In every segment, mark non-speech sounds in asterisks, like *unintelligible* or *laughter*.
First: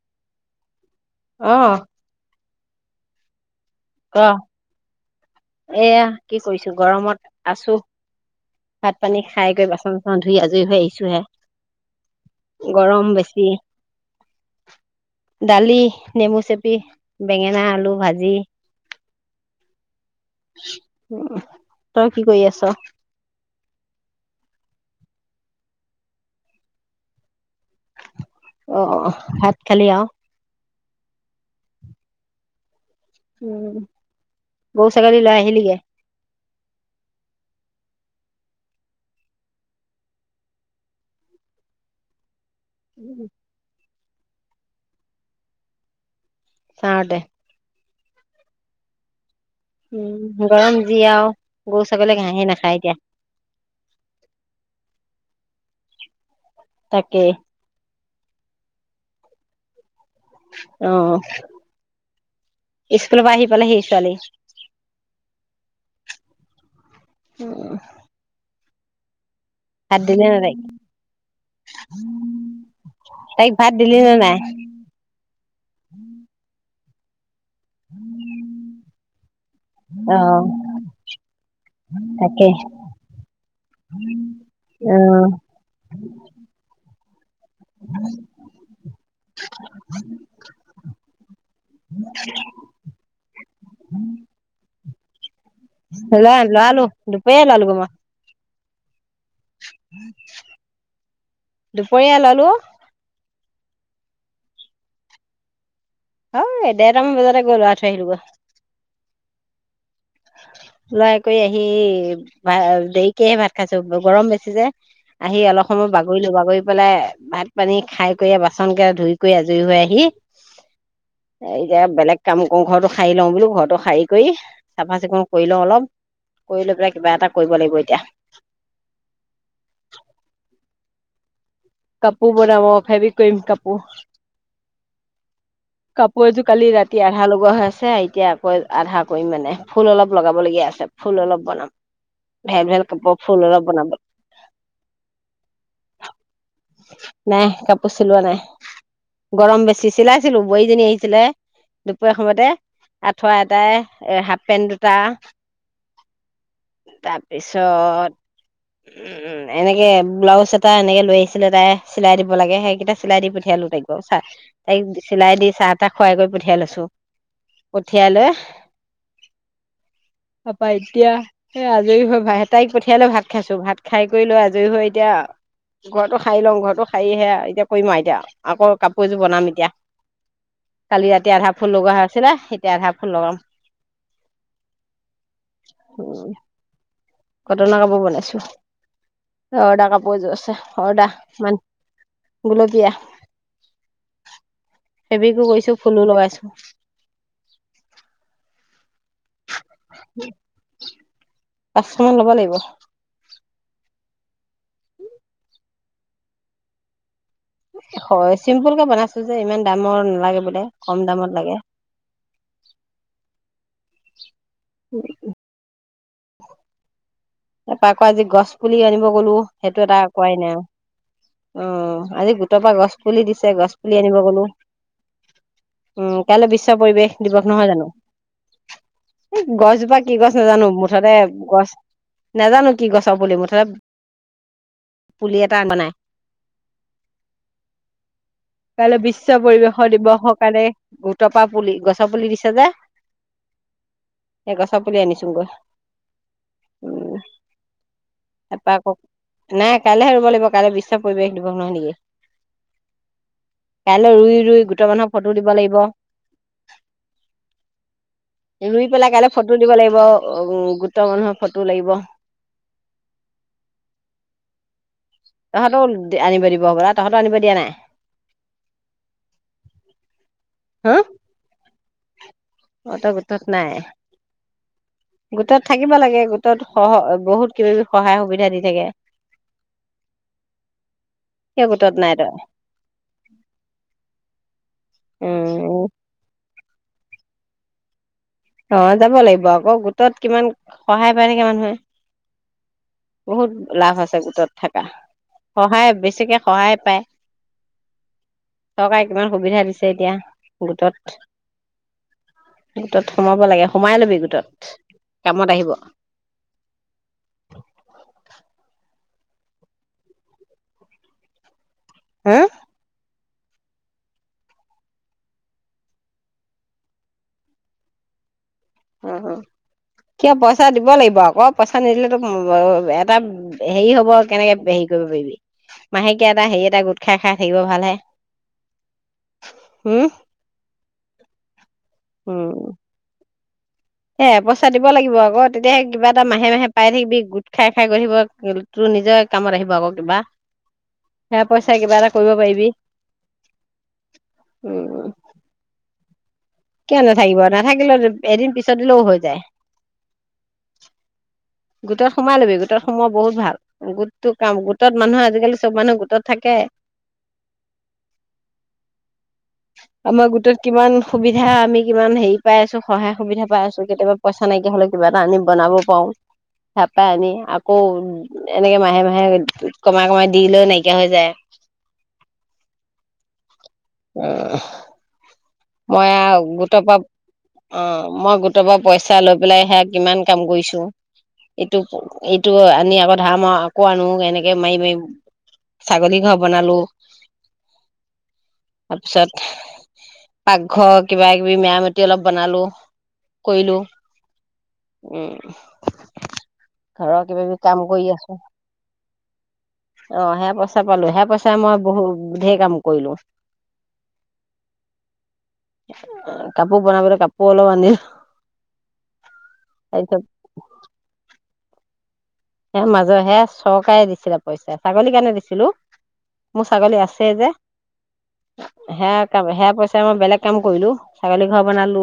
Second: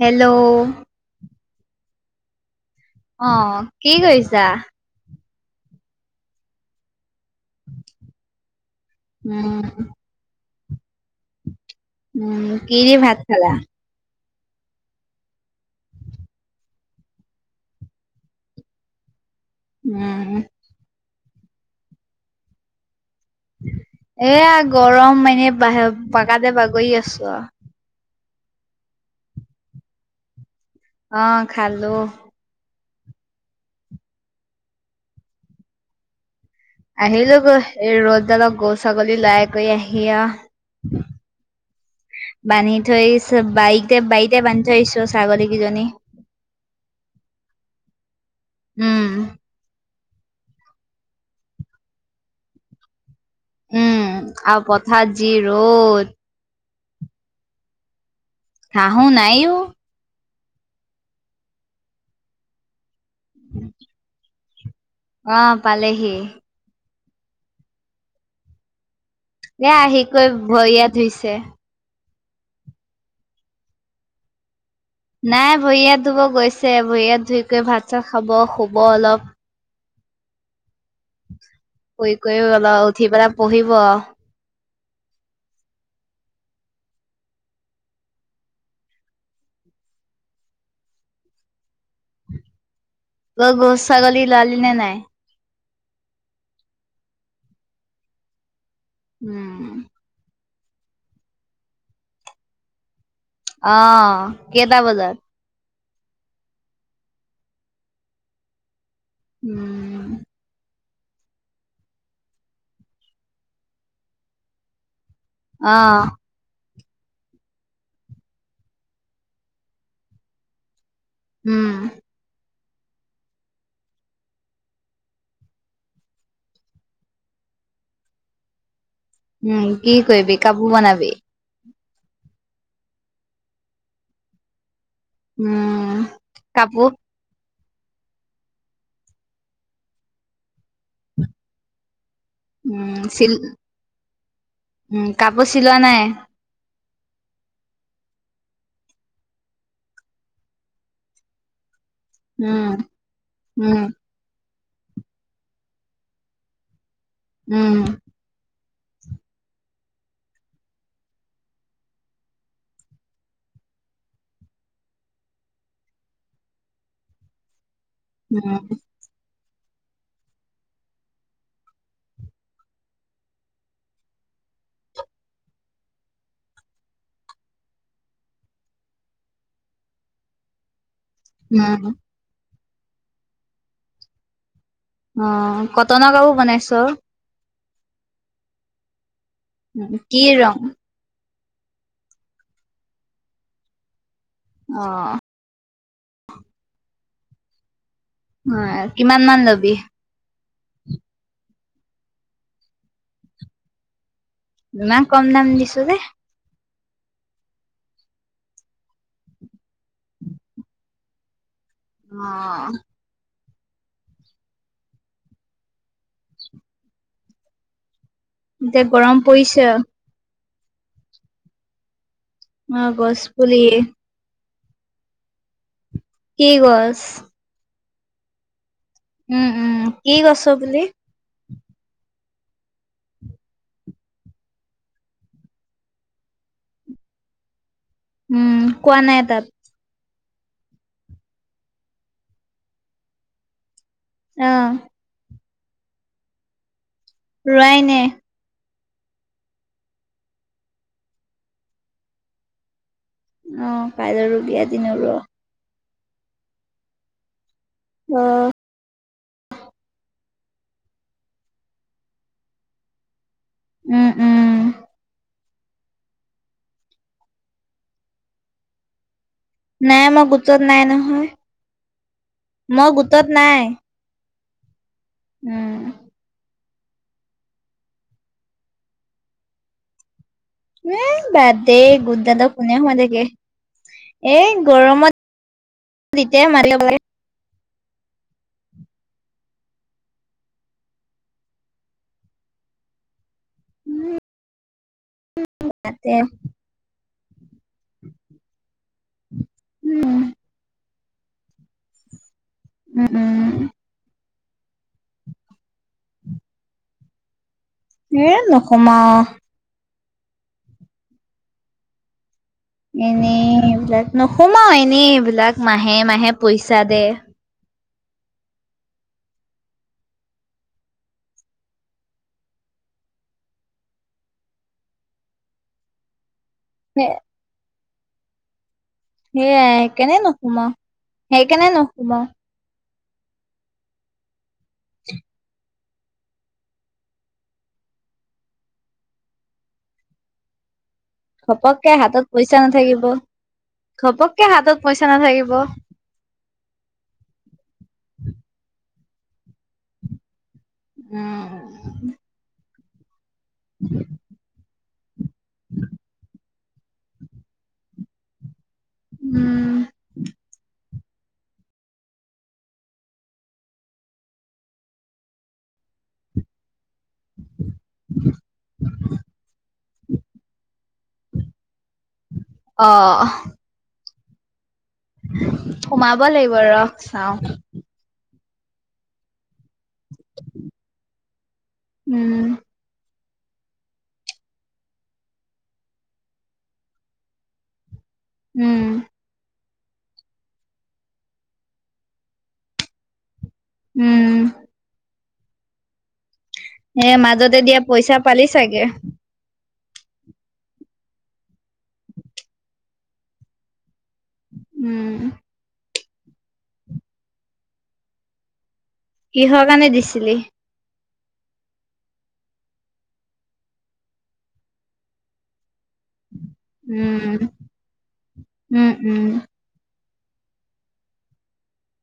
Hello অ- অ কি কৰিছা? এয়া, কি কৰিছো গৰমত আছো। ভাত পানী খাই উম গৈ বাচন চাচন ধুই আজ ফ্ৰি হৈ আহিছো হে। উম, কি দি ভাত খালাঁ? দালি, নেমু চেপি, বেঙেনা আলু ভাজি। উম *inaudible* তই কি কৰি আছ? এয়া গৰম এনে বা পাকাতে বাগৰি আছো আৰু। অ অ ভাত খালি অ। অ খালোঁ। উম গৰু ছাগলী লৈ আহিলি গৈ? আহিলো গৈয় এই ৰ'দ দালত গৰু ছাগলী লৈ কৰি আহি আ।। বান্ধি থৈ আহিচো বাৰিত। একে বাৰীতে বান্ধি থৈ আহিছো ছাগলীকেইজনী। বাৰু দে। উম। উম গৰম যি আৰু গৰু ছাগলী ঘাঁহে নাখায় এতিয়া। উম আৰু পথাৰ যি ৰ'দ। তাকে। ঘাহোঁ নাই ও।। অহ। স্কুলৰ পৰা আহি পালেহি ছোৱালী? অ, পালেহি। উম। এতিয়া আহি কৰি তাইক ভৰি হাত ধুইছে। তাইক ভাত দিলি নে নাই? নাই ভৰি হাত ধুব গৈছ ছে ভৰি হাত ধুই কে ভাত চাত খাব শুব অলপ। অ। শুই কৰি তাকে অলপ উঠি পেলাই পঢ়িব। অঁহ। *inaudible* তই গৰু ছাগলী লৱালি নে নাই? লৱাই লৱালো দুপৰীয়াই লৱালো গৈ মই। উম। দুপৰীয়া লৱালো। অহ কেইটা বজাত? হয় ডেৰটামান বজাতে গৈ লৰাই থৈ আহিলো গৈ। উম। লৰা কৰি আহি ভ দেৰিকেহে ভাত খাইছো গৰম বেছি যে। আহি অলপ সময় আহ বাগৰি লো বাগৰি পেলাই ভাত পানী খাই কৰি বাচন কেইটা ধুই কৰি আজৰি হৈ আহি এই উম বেলেগ কাম অ ঘৰটো খাই লওঁ বোলো ঘৰৰতটো খাই কৰি। চাফা চিকুণ কৰি লওঁ অলপ কৰি লৈ পেলাই কিবা এটা কৰিব লাগিব এতিয়া। সেইটোৱে। *unintelligible* উম কাপোৰ এযোৰ কালি কাপোৰ ৰাতি আধা লগোৱা হৈ আছে। আছে এতিয়া আকৌ আধা কৰিম মানে ফুল অলপ লগাবলগীয়া আছে। আ ফুল অলপ বনাম ভেল ভেল উম কাপোৰ চিল ফুল অলপ বনাব উম কাপোৰ চিলোৱা নাই নাই কাপোৰ চিলোৱা নাই গৰম বেছি চিলাইছিলো বোৱাৰী জনী আহিছিলে। দুপৰীয়া সময়তে উম আঠুৱাটাই উম এ হাফ পেণ্ট। তা। উম তাৰপিছত। উ উম এনেকে ব্লাউজ এটা এনেকে লৈ আহিছে। আছিলে তাই চিলাই দিব লাগে সেইকেইটা চিলাই দি পঠিয়ালো তাইক ব চাহ তাইক চিলাই দি চাহ তাহ খুৱাই কৰি পঠিয়াই লৈছো। পঠিয়ালৈ উম তাৰপা এতিয়া সেই আজৰি হৈ তাইক পঠিয়াই লৈ ভাত খাইছো ভাত খাই কৰি লৈ আজৰি হৈ এতিয়া ঘৰটো সাৰি লওঁ ঘৰটো সাৰিহে এতিয়া কৰিম আৰু এতিয়া আকৌ কাপোৰ এযোৰ বনাম এতিয়া। কালি ৰাতি আধা ফুল উম লগোৱা হৈছিলে এতিয়া আধা ফুল লগাম। অ কটনৰ কাপোৰ বনাইছ? কতনৰ কাপোৰ বনাইছো। অৰ্ডাৰ কাপোৰ কি এযোৰ আছে ৰং অৰ্ডাৰ। মান গোলপীয়া। অ হেবিকো কৈছো। ফুলো লগাইছো। হয়। কিমান মান লবি? *unintelligible* পাঁচশ মান ল'ব লাগিব। ইমান কম দাম দিছ যে। হয় চিম্পুল কে বনাইছো যে ইমান দামৰ নালাগে বোলে কম দামত লাগে। অ। উ *unintelligible* তাৰ পৰা। অকৌ আজি গছ পুলি এতিয়া আনিব গৰম গলো, পৰিছে অ সেইটো এটা কোৱাই নাই আৰু। অ'। আজি গোটৰ পৰা গছ পুলি দিছে, গছ পুলি আনিব গলো। উম কি কাইলৈ বিশ্ব গছ পৰিৱেশ দিৱস নহয় জানো? এই উম উম গছজোপা কি গছ গছৰ নাজানো, পুলি মুঠতে গছ। নাজানো কি গছৰ পুলি, মুঠতে পুলি এটা বনাই। উম কোৱা কাইলৈ নাই বিশ্ব তাত পৰিবেশৰ দিৱসক পাৰে, গোটৰপা পুলি গছ পুলি দিছে যে অ এই গছৰ পুলি আনিছোগৈ। উম। ৰোৱাই নাই। নাই কাইলেহে ৰুব লাগিব। কাইলৈ বিশ্বাস পৰিৱেশ দৱস নহয় নেকি? অ কাইলৈ ৰুই ৰুবি ৰুই আজি গোট নৰুৱ মানুহক ফটো দিব লাগিব অ'। বিলাক কাইলৈ ফটো দিব লাগিব। গোটৰ মানুহৰ ফটো লাগিব। উম, উম তহঁতও আনিব দিব হবলা, তহঁতৰো আনিব দিয়া নাই? নাই মই গোটত নাই হা নহয়। মই গোটত নাই। গোটত উম থাকিব লাগে গোটত সহ বহুত কিব কিবি সহায় সুবিধা দি থাকে। এই কিয় বাদদে, গোটত নাই তই গোটদালত কোনে সোমাই থাকে। এ গৰমত, উম তেতিয়াই মা *unintelligible* অ', যাব লাগিব আকৌ? গোটত কিমান সহায় পায় নেকি মানুহে। বহুত লাভ আছে গোটত থকা, সহায় তাতে বেছিকে সহায় পায়। চৰকাৰে কিমান সুবিধা দিছে এতিয়া উম গোটত। গোটত উম উম সে সোমায় লবি গোটত, কামত আহিব। এ নোসোমাও হা এনেই এইবিলাক, নোসোমাও এনেই এইবিলাক মাহে মাহে পইচা দে অ', অ', কিয় পইচা দিব লাগিব আকৌ, পইচা নিদিলে তোক এটা হেৰি হব কেনেকে হেৰি কৰিব পাৰিবি, মাহেকীয়া এটা হেৰি এটা গোট খাই খাই থাকিব ভাল হে। সেইয়াই সেইকাৰণে নোসোমাওঁ সেইকাৰণে নোসোমাওঁ। সে এবচ পইচা দিব লাগিব আকৌ তেতিয়াহে কিবা এটা মাহে মাহে পাই থাকিবি গোট খাই খাই গৈ তোৰ নিজৰ কামত আহিব আকৌ কিবা। সেয়া পইচা ঘপককে কিবা এটা হাতত কৰিব পইচা পাৰিবি নাথাকিব, ঘপককে হাতত উম পইচা নাথাকিব। কিয় নাথাকিব নাথাকিলে এদিন পিছত দিলেও হয়। যায়। উম। গোটত সোমাই ল'বি। সময়ত *unintelligible* বহুত ভাল গোটটো কাম গোট *unintelligible* মানুহ আজিকালি চব মানুহ গোটত থাকে উম আমাৰ গোটত কিমান সুবিধা আমি কিমান হেৰি পাই আছো সহায় সুবিধা পাই আছো কেতিয়াবা পইচা নাইকিয়া হ'লে কিবা এটা আমি বনাব পাৰো। *inaudible* চাপা ন আকৌ এনেকে মাহে মাহে কমাই কমাই দি লৈ *inaudible* নাইকিয়া হৈ যায় আহ উম মই সোমাব লাগিব গোটৰ ৰখ পৰা চাও উম মই গোট গোটৰ পৰা পইচা লৈ বেলাই সেয়া কিমান কাম কৰিছোঁ। এইটো উম। এইটো আনি আগত ধাৰ মাৰো আকৌ আনো এনেকে মাৰি মাৰি ছাগলী ঘৰ বনালো। উম তাৰপিছত উ পাকঘৰ কিবা কিবি মেৰামতি অলপ বনালো কৰিলোঁ উম উম। *unintelligible* এ ঘৰৰ কিবা কিবি মাজতে কাম দিয়া কৰি পইচা আছো পালি চাগে। অ সেই পইচা পালো সেই পইচাৰে মই বহুত ঢেৰ কাম কৰিলো। উম কা *inaudible* প পন পৰে কাপ অ্লো আন্দ *unintelligible* কিহৰ কাৰণে দিছিলি। হে মাজৰ হে চৰকাৰে দিছিলে পইচা ছাগলী কাৰণে দিছিলো। মোৰ ছাগলী আছেএ উম যে উম উম। হেয়া কাম হেয়া পইচা ত মই বেলেগ কাম কৰিলো ছাগলী ঘৰ বনালো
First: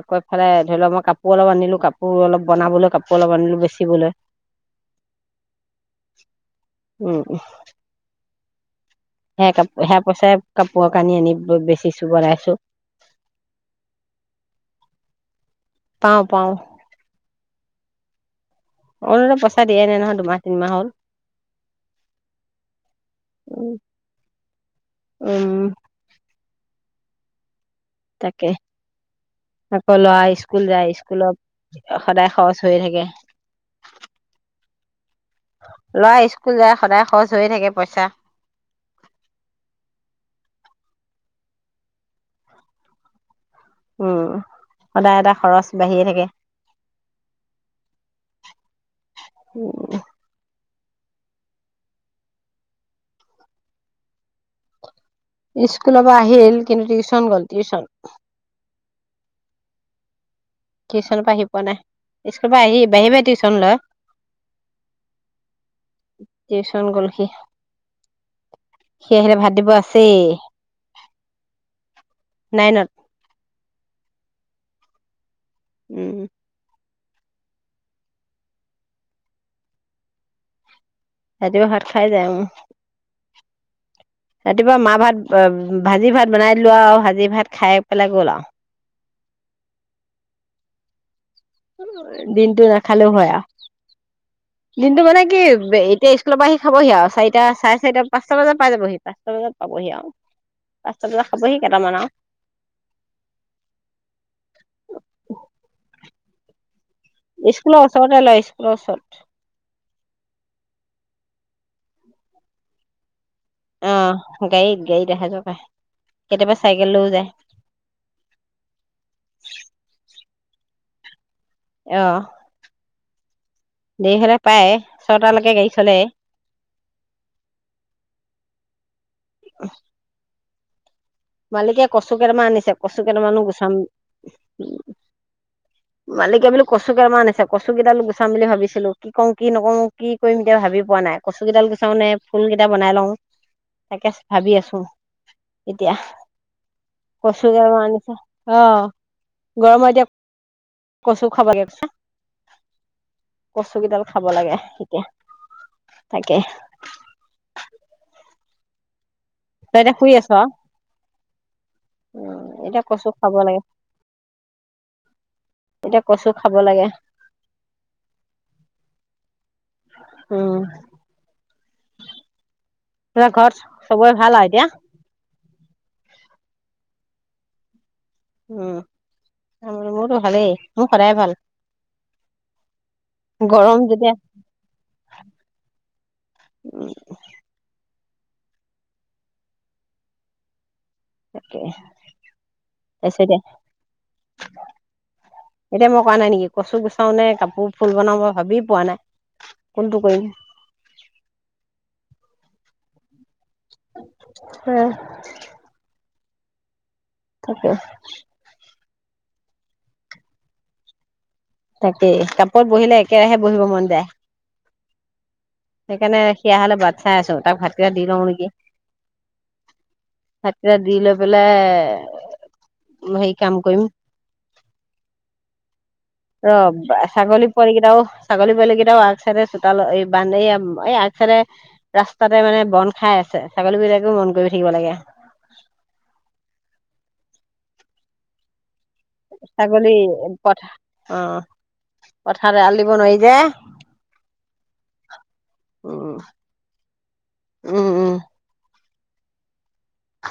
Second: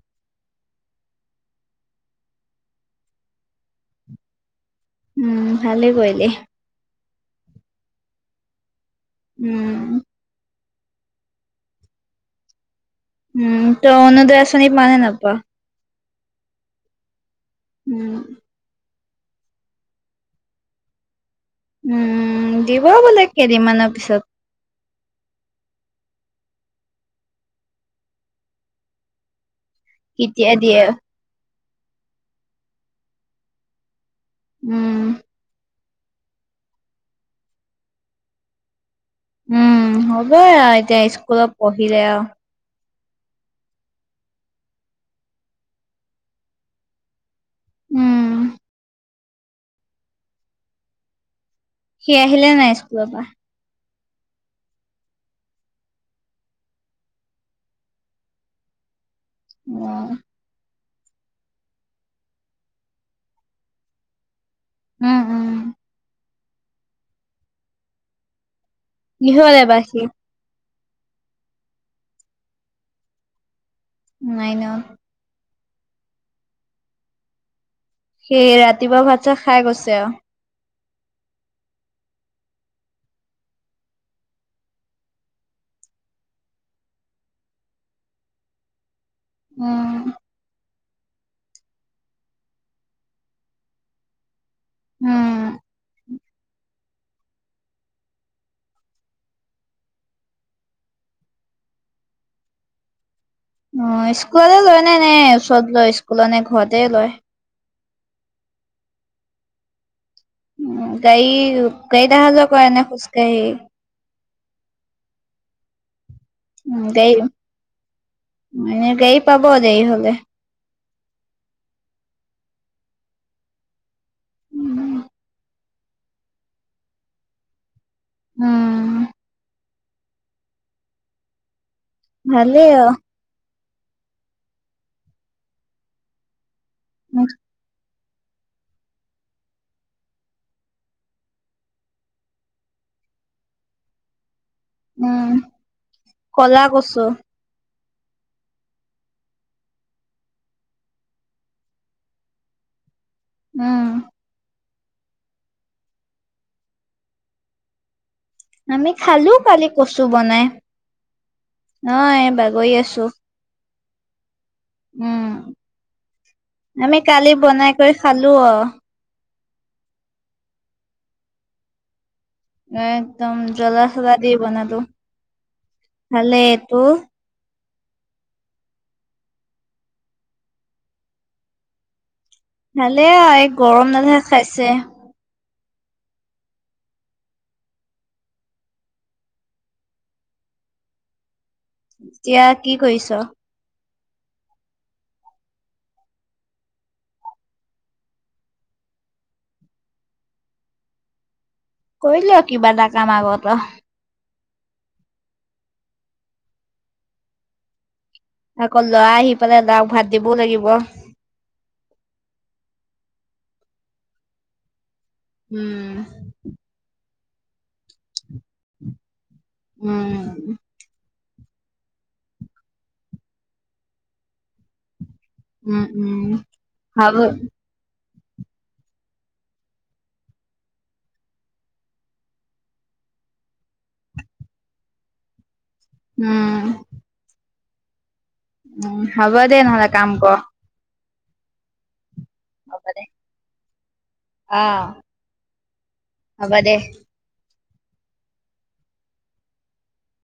আঁক এফালে ধৰি লওক মই কাপোৰ অলপ আনিলো কাপোৰ অলপ বনাবলৈ কাপোৰ অলপ আনিলো বেচিবলৈ উম ভালে কৰিলি উম উহ হে কাপ উম হে পইচাৰে কাপোৰ কানি আনি বেচিছো বনাইছো উম ত অৰুণুদয় আছনি পাঅনে নাপা পাওঁ পাওঁ। উম। অৰুণদয় পইচা দিয়াই নাই নহয় দুমাহ তিনিমাহ হ'ল। উম দিব বোলে কেইদিনমানৰ পিছত। উম। তাকে। আকৌ লৰা কেতিয়া স্কুল দিয়ে। যায় স্কুলত সদায় খৰচ হৈ থাকে। উম। লৰা স্কুল যায়, সদায় খৰচ হৈয়ে থাকে পইচা। উম, হ'বই আও এতিয়া স্কুলত পঢ়িলে আও। উম, সদায় এটা খৰচ বাঢ়িয়ে থাকে। উম। উম। সি আহিলে নাই স্কুলৰ পৰা? স্কুলৰ পৰা আহিল, কিন্তু টিউচন গল টিউচন। অঁ। টিউশচনৰ পৰা আহি পোৱা নাই, স্কুলৰ পৰা আহি বাহিয়ে বাহিয়ে টিউশচন লয়। উম, উম। টিউচন গল সি। সি আহিলে কিহত ভাত দিব এইবাৰ সি? আছেই। নাইনত। নাইনট। উম। সি ৰাতিপুৱা ভাত-চাত খাই গৈছে আও। ৰাতিপুৱা ভাত খাই যাই উম, ৰাতিপুৱা মা ভাত ভাজি ভাত বনাই দিলোঁ আও ভাজি ভাত খাই পেলাই গল আও। উম। দিনটো নাখালেও হয় আও। দিনটো মানে কি উম। এতিয়া ইস্ক স্কুলপা আহি খাবহি আও, চাৰিটা চাৰে চাৰিটা পাঁচটা বজাত পাই যাবহি, পাঁচটা বজাত পাবহি আও। পাঁচটা বজাত খাবহি কেইটামান আও। অ স্কুললে, *unintelligible* নে ওচৰত যোৱা স্কুল। সুলনে ঘৰতে লয়। স্কুলৰ ওচৰত এ লয় স্কুলৰ ওচৰত। উ গাড়ী গাড়ীত অহা যোৱা কৰে নে খোজ কাঢ়ি। অ গাৰিত গাৰিত আহা যোৱা কৰে। কেতিয়াবা চাইকেল লৈও *unintelligible* যায় এনে গাড়ী পাব দেৰি হলে অঁহ দেৰি হ'লে পায় ছটালৈকে গাড়ী খালে উম উমহ মালিকে *inaudible* কচু কেইটামান ভালেই আনিছে আৰু। কচু কেইটামানো *inaudible* *unintelligible* মালিকে কচু কেইটামান আনিছে কচু কেইডালো *inaudible* চাম বুলি ভাবিছিলো কি কওঁ কি নকওঁ কি কৰিম এতিয়া ভাবি পোৱা নাই। ‌কচু কেইডাল গুচাও নে ফুল কেইটা বনাই লওঁ তাকে ভাবি আছো উম *inaudible* কচু *inaudible* অঁ গৰমত এতিয়া কচু খা *inaudible* কচু উম কেইডাল খাব লাগে *inaudible* তাকে আমি *inaudible* খালো কালি তই এতিয়া কচু শুই আছ বনাই, ও এই উম, বাগৰি এতিয়া আছো। কচু খাব লাগে, এতিয়া কচু খাব উম লাগে, আমি কালি বনাই কৰি খালো আৰু উম তোমাৰ একদম ঘৰত জ্বলা চবৰে চলা দি ভাল আৰু এতিয়া? বনালো। ভালে টো উম মোৰটো ভালেই মোৰ সদায় ভাল ভালে আৰ এই গৰম দালে খাইছে উম তাকে এতিয়া কি তাৰপিছত কৰিছ? এতিয়া, এতিয়া মই কোৱা নাই নেকি কচু গুচাও নে কাপোৰ ফুল বনাওঁ মই ভাবি পোৱা নাই কোনটো কৰিম। কৰি ল কিবা এটা কাম আগ তে হম তাকে কৌ লৰা আহি পালে লৰাক ভাত দিবও লাগিব তাকেই কাপোৰত বহিলে একেৰাহে বহিব মন যায়। উম সেইকাৰণে সি আহালে বাত চাই আছো তাক ভাতকেইটা দি লওঁ নেকি উম ভাতকেইটা দি লবি বোলে হেৰি কাম কৰিম। উম, উম ৰ হ'ব ছাগলী পোৱালী কেইটাও। ছাগলী পোৱালীকেইটাও আগ চাইডে চোতালত এই বাউন এই আগ চাইডে ৰাস্তাতে মানে বন খাই আছে, ছাগলী বিলাকেও মন কৰি থাকিব লাগে। উম। উম হ'ব দে নহ'লে ছাগলী কাম কৰ। পথা অ। পথাৰত এৰাল দিব নোৱাৰি জে। আহ উম হব দে উম উম উ